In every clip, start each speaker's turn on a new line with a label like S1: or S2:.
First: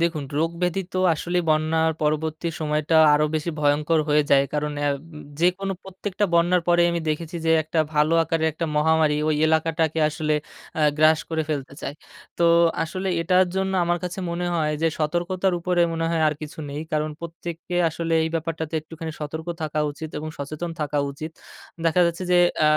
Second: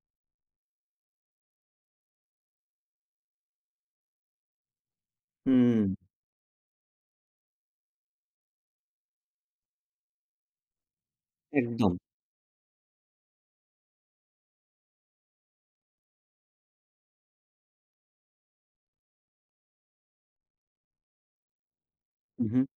S1: দেখুন রোগ ব্যাধি তো আসলেই বন্যার পরবর্তী সময়টা আরো বেশি ভয়ংকর হয়ে যায়, কারণ অ্যা যে কোনো
S2: হুম।
S1: প্রত্যেকটা বন্যার পরে আমি দেখেছি যে, একটা ভালো আকারে একটা মহামারি ওই এলাকাটাকে আসলে অ্যা গ্রাস করে ফেলতে চায়,
S2: একদম।
S1: তো আসলে এটার জন্য আমার কাছে মনে হয় যে, সতর্কতার উপরে মনে হয় আর কিছু নেই, কারণ প্রত্যেককে আসলে এই ব্যাপারটাতে একটুখানি সতর্ক থাকা উচিত এবং সচেতন থাকা উচিত দেখা যাচ্ছে যে,
S2: হু, হু।
S1: অ্যা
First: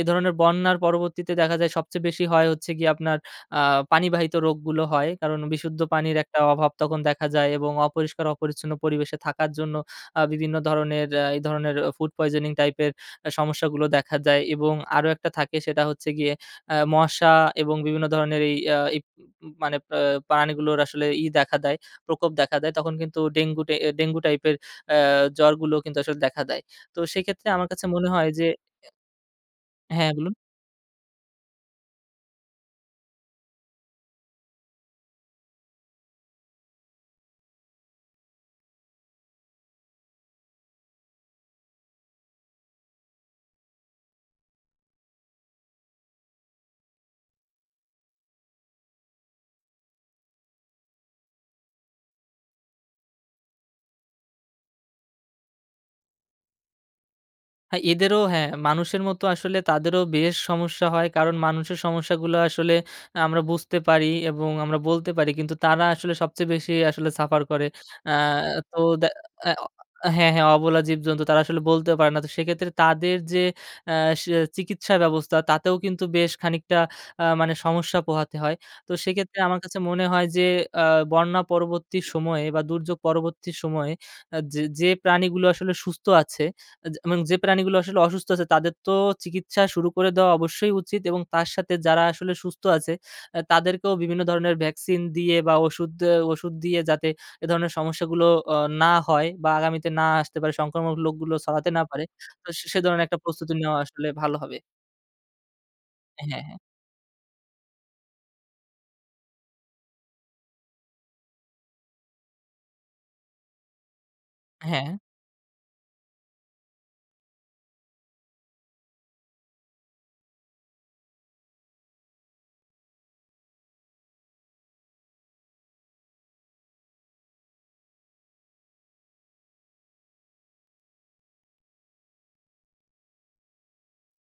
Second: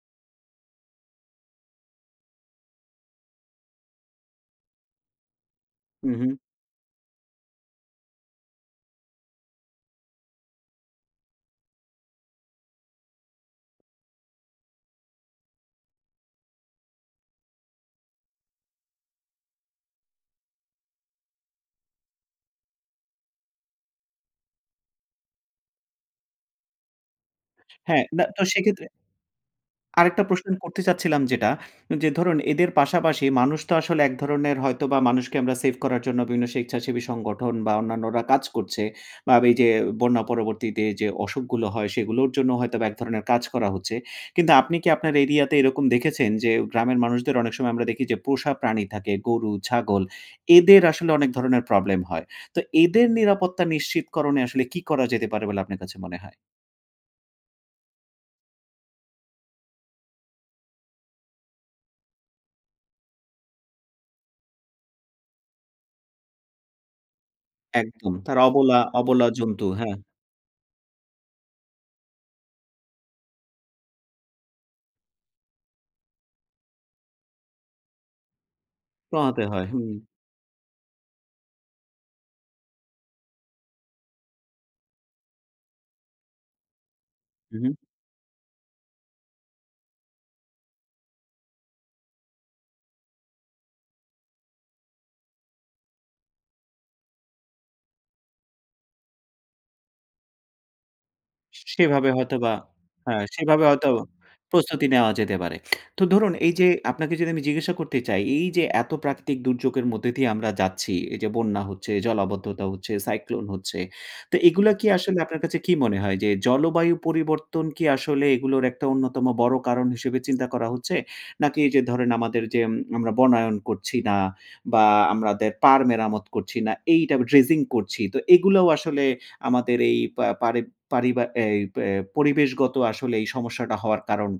S1: এ ধরনের বন্যার পরবর্তীতে দেখা যায় সবচেয়ে বেশি হয় হচ্ছে গিয়ে, আপনার আ পানিবাহিত রোগগুলো হয়। কারণ বিশুদ্ধ
S2: হু,
S1: পানির
S2: হু।
S1: একটা অভাব তখন দেখা যায় এবং অপরিষ্কার অপরিচ্ছন্ন পরিবেশে থাকার জন্য, আ বিভিন্ন ধরনের এই ধরনের ফুড পয়জনিং টাইপের সমস্যা গুলো দেখা যায় এবং আরো একটা থাকে, সেটা হচ্ছে গিয়ে আ মশা এবং বিভিন্ন ধরনের এই আ প প মানে পা পানি গুলোর আসলে ই দেখা দেয়, প্রকোপ দেখা দেয়। তখন কিন্তু ডেঙ্গু আ ডেঙ্গু টাইপের অ্যা জ্বরগুলো কিন্তু আসলে দেখা দেয়। তো সেক্ষেত্রে আমার কাছে
S2: হ্যাঁ,
S1: মনে হয়
S2: তো
S1: যে
S2: সেক্ষেত্রে
S1: হ্যাঁ,
S2: আরেকটা
S1: বলুন।
S2: প্রশ্ন করতে চাচ্ছিলাম যেটা যে, ধরুন এদের পাশাপাশি মানুষ তো আসলে এক ধরনের হয়তো বা মানুষকে আমরা সেভ করার জন্য বিভিন্ন স্বেচ্ছাসেবী সংগঠন বা অন্যান্যরা কাজ করছে বা এই যে বন্যা পরবর্তীতে যে, অসুখগুলো হয় সেগুলোর জন্য হয়তো বা এক ধরণের কাজ করা হচ্ছে। কিন্তু আপনি কি আপনার এরিয়া তে এরকম দেখেছেন যে, গ্রামের মানুষদের অনেক সময় আমরা দেখি যে, পোষা প্রাণী থাকে, গরু, ছাগল এদের আসলে অনেক ধরনের প্রবলেম হয়। তো এদের নিরাপত্তা নিশ্চিতকরণে আসলে কি করা যেতে পারে বলে আপনার কাছে মনে হয়?
S1: হ্যাঁ, এদেরও হ্যাঁ, মানুষের মতো আসলে তাদেরও বেশ সমস্যা হয়, কারণ মানুষের সমস্যাগুলো আসলে আমরা বুঝতে পারি এবং আমরা বলতে পারি, কিন্তু তারা আসলে সবচেয়ে বেশি আসলে সাফার করে।
S2: একদম
S1: অ্যা
S2: তার অবলা,
S1: তো
S2: অবলা জন্তু, হ্যাঁ।
S1: হ্যাঁ, হ্যাঁ, অবলা জীবজন্তু তারা আসলে বলতে পারে না, তো সেক্ষেত্রে তাদের যে, আ চিকিৎসা ব্যবস্থা তাতেও কিন্তু বেশ খানিকটা আ মানে সমস্যা পোহাতে হয়, তো সেক্ষেত্রে
S2: পোহাতে
S1: আমার
S2: হয়।
S1: কাছে মনে হয় যে, আ বন্যা পরবর্তী সময়ে বা দুর্যোগ পরবর্তী সময়ে যে, যে প্রাণীগুলো আসলে সুস্থ আছে এবং যে
S2: হু,
S1: প্রাণীগুলো
S2: হু।
S1: আসলে অসুস্থ আছে, তাদের তো চিকিৎসা শুরু করে দেওয়া অবশ্যই উচিত এবং তার সাথে যারা আসলে সুস্থ আছে, আ তাদেরকেও বিভিন্ন ধরনের ভ্যাকসিন দিয়ে বা ওষুধ ওষুধ দিয়ে যাতে এ ধরনের সমস্যাগুলো, আ না হয় বা আগামীতে না আসতে পারে, সংক্রামক রোগগুলো ছড়াতে না পারে,
S2: সেভাবে
S1: তো
S2: হয়তোবা
S1: সে ধরনের একটা
S2: হ্যাঁ,
S1: প্রস্তুতি
S2: সেভাবে
S1: নেওয়া
S2: হয়তো
S1: আসলে ভালো হবে।
S2: প্রস্তুতি নেওয়া যেতে পারে। তো ধরুন
S1: হ্যাঁ,
S2: এই
S1: হ্যাঁ।
S2: যে, আপনাকে যদি আমি জিজ্ঞাসা করতে চাই, এই যে এত প্রাকৃতিক দুর্যোগের মধ্যে দিয়ে আমরা যাচ্ছি। এই যে বন্যা হচ্ছে, জলাবদ্ধতা হচ্ছে, সাইক্লোন হচ্ছে। তো এগুলা কি
S1: হ্যাঁ।
S2: আসলে আপনার কাছে কি মনে হয়? যে জলবায়ু পরিবর্তন কি আসলে এগুলোর একটা অন্যতম বড় কারণ হিসেবে চিন্তা করা হচ্ছে? নাকি যে ধরেন, আমাদের যে আমরা বনায়ন করছি না বা আমাদের পাড় মেরামত করছি না, এইটা ড্রেজিং করছি। তো এগুলোও আসলে আমাদের এই পা পারি পারিবা অ্যা অ্যা পরিবেশগত আসলে এই সমস্যাটা হওয়ার কারণ?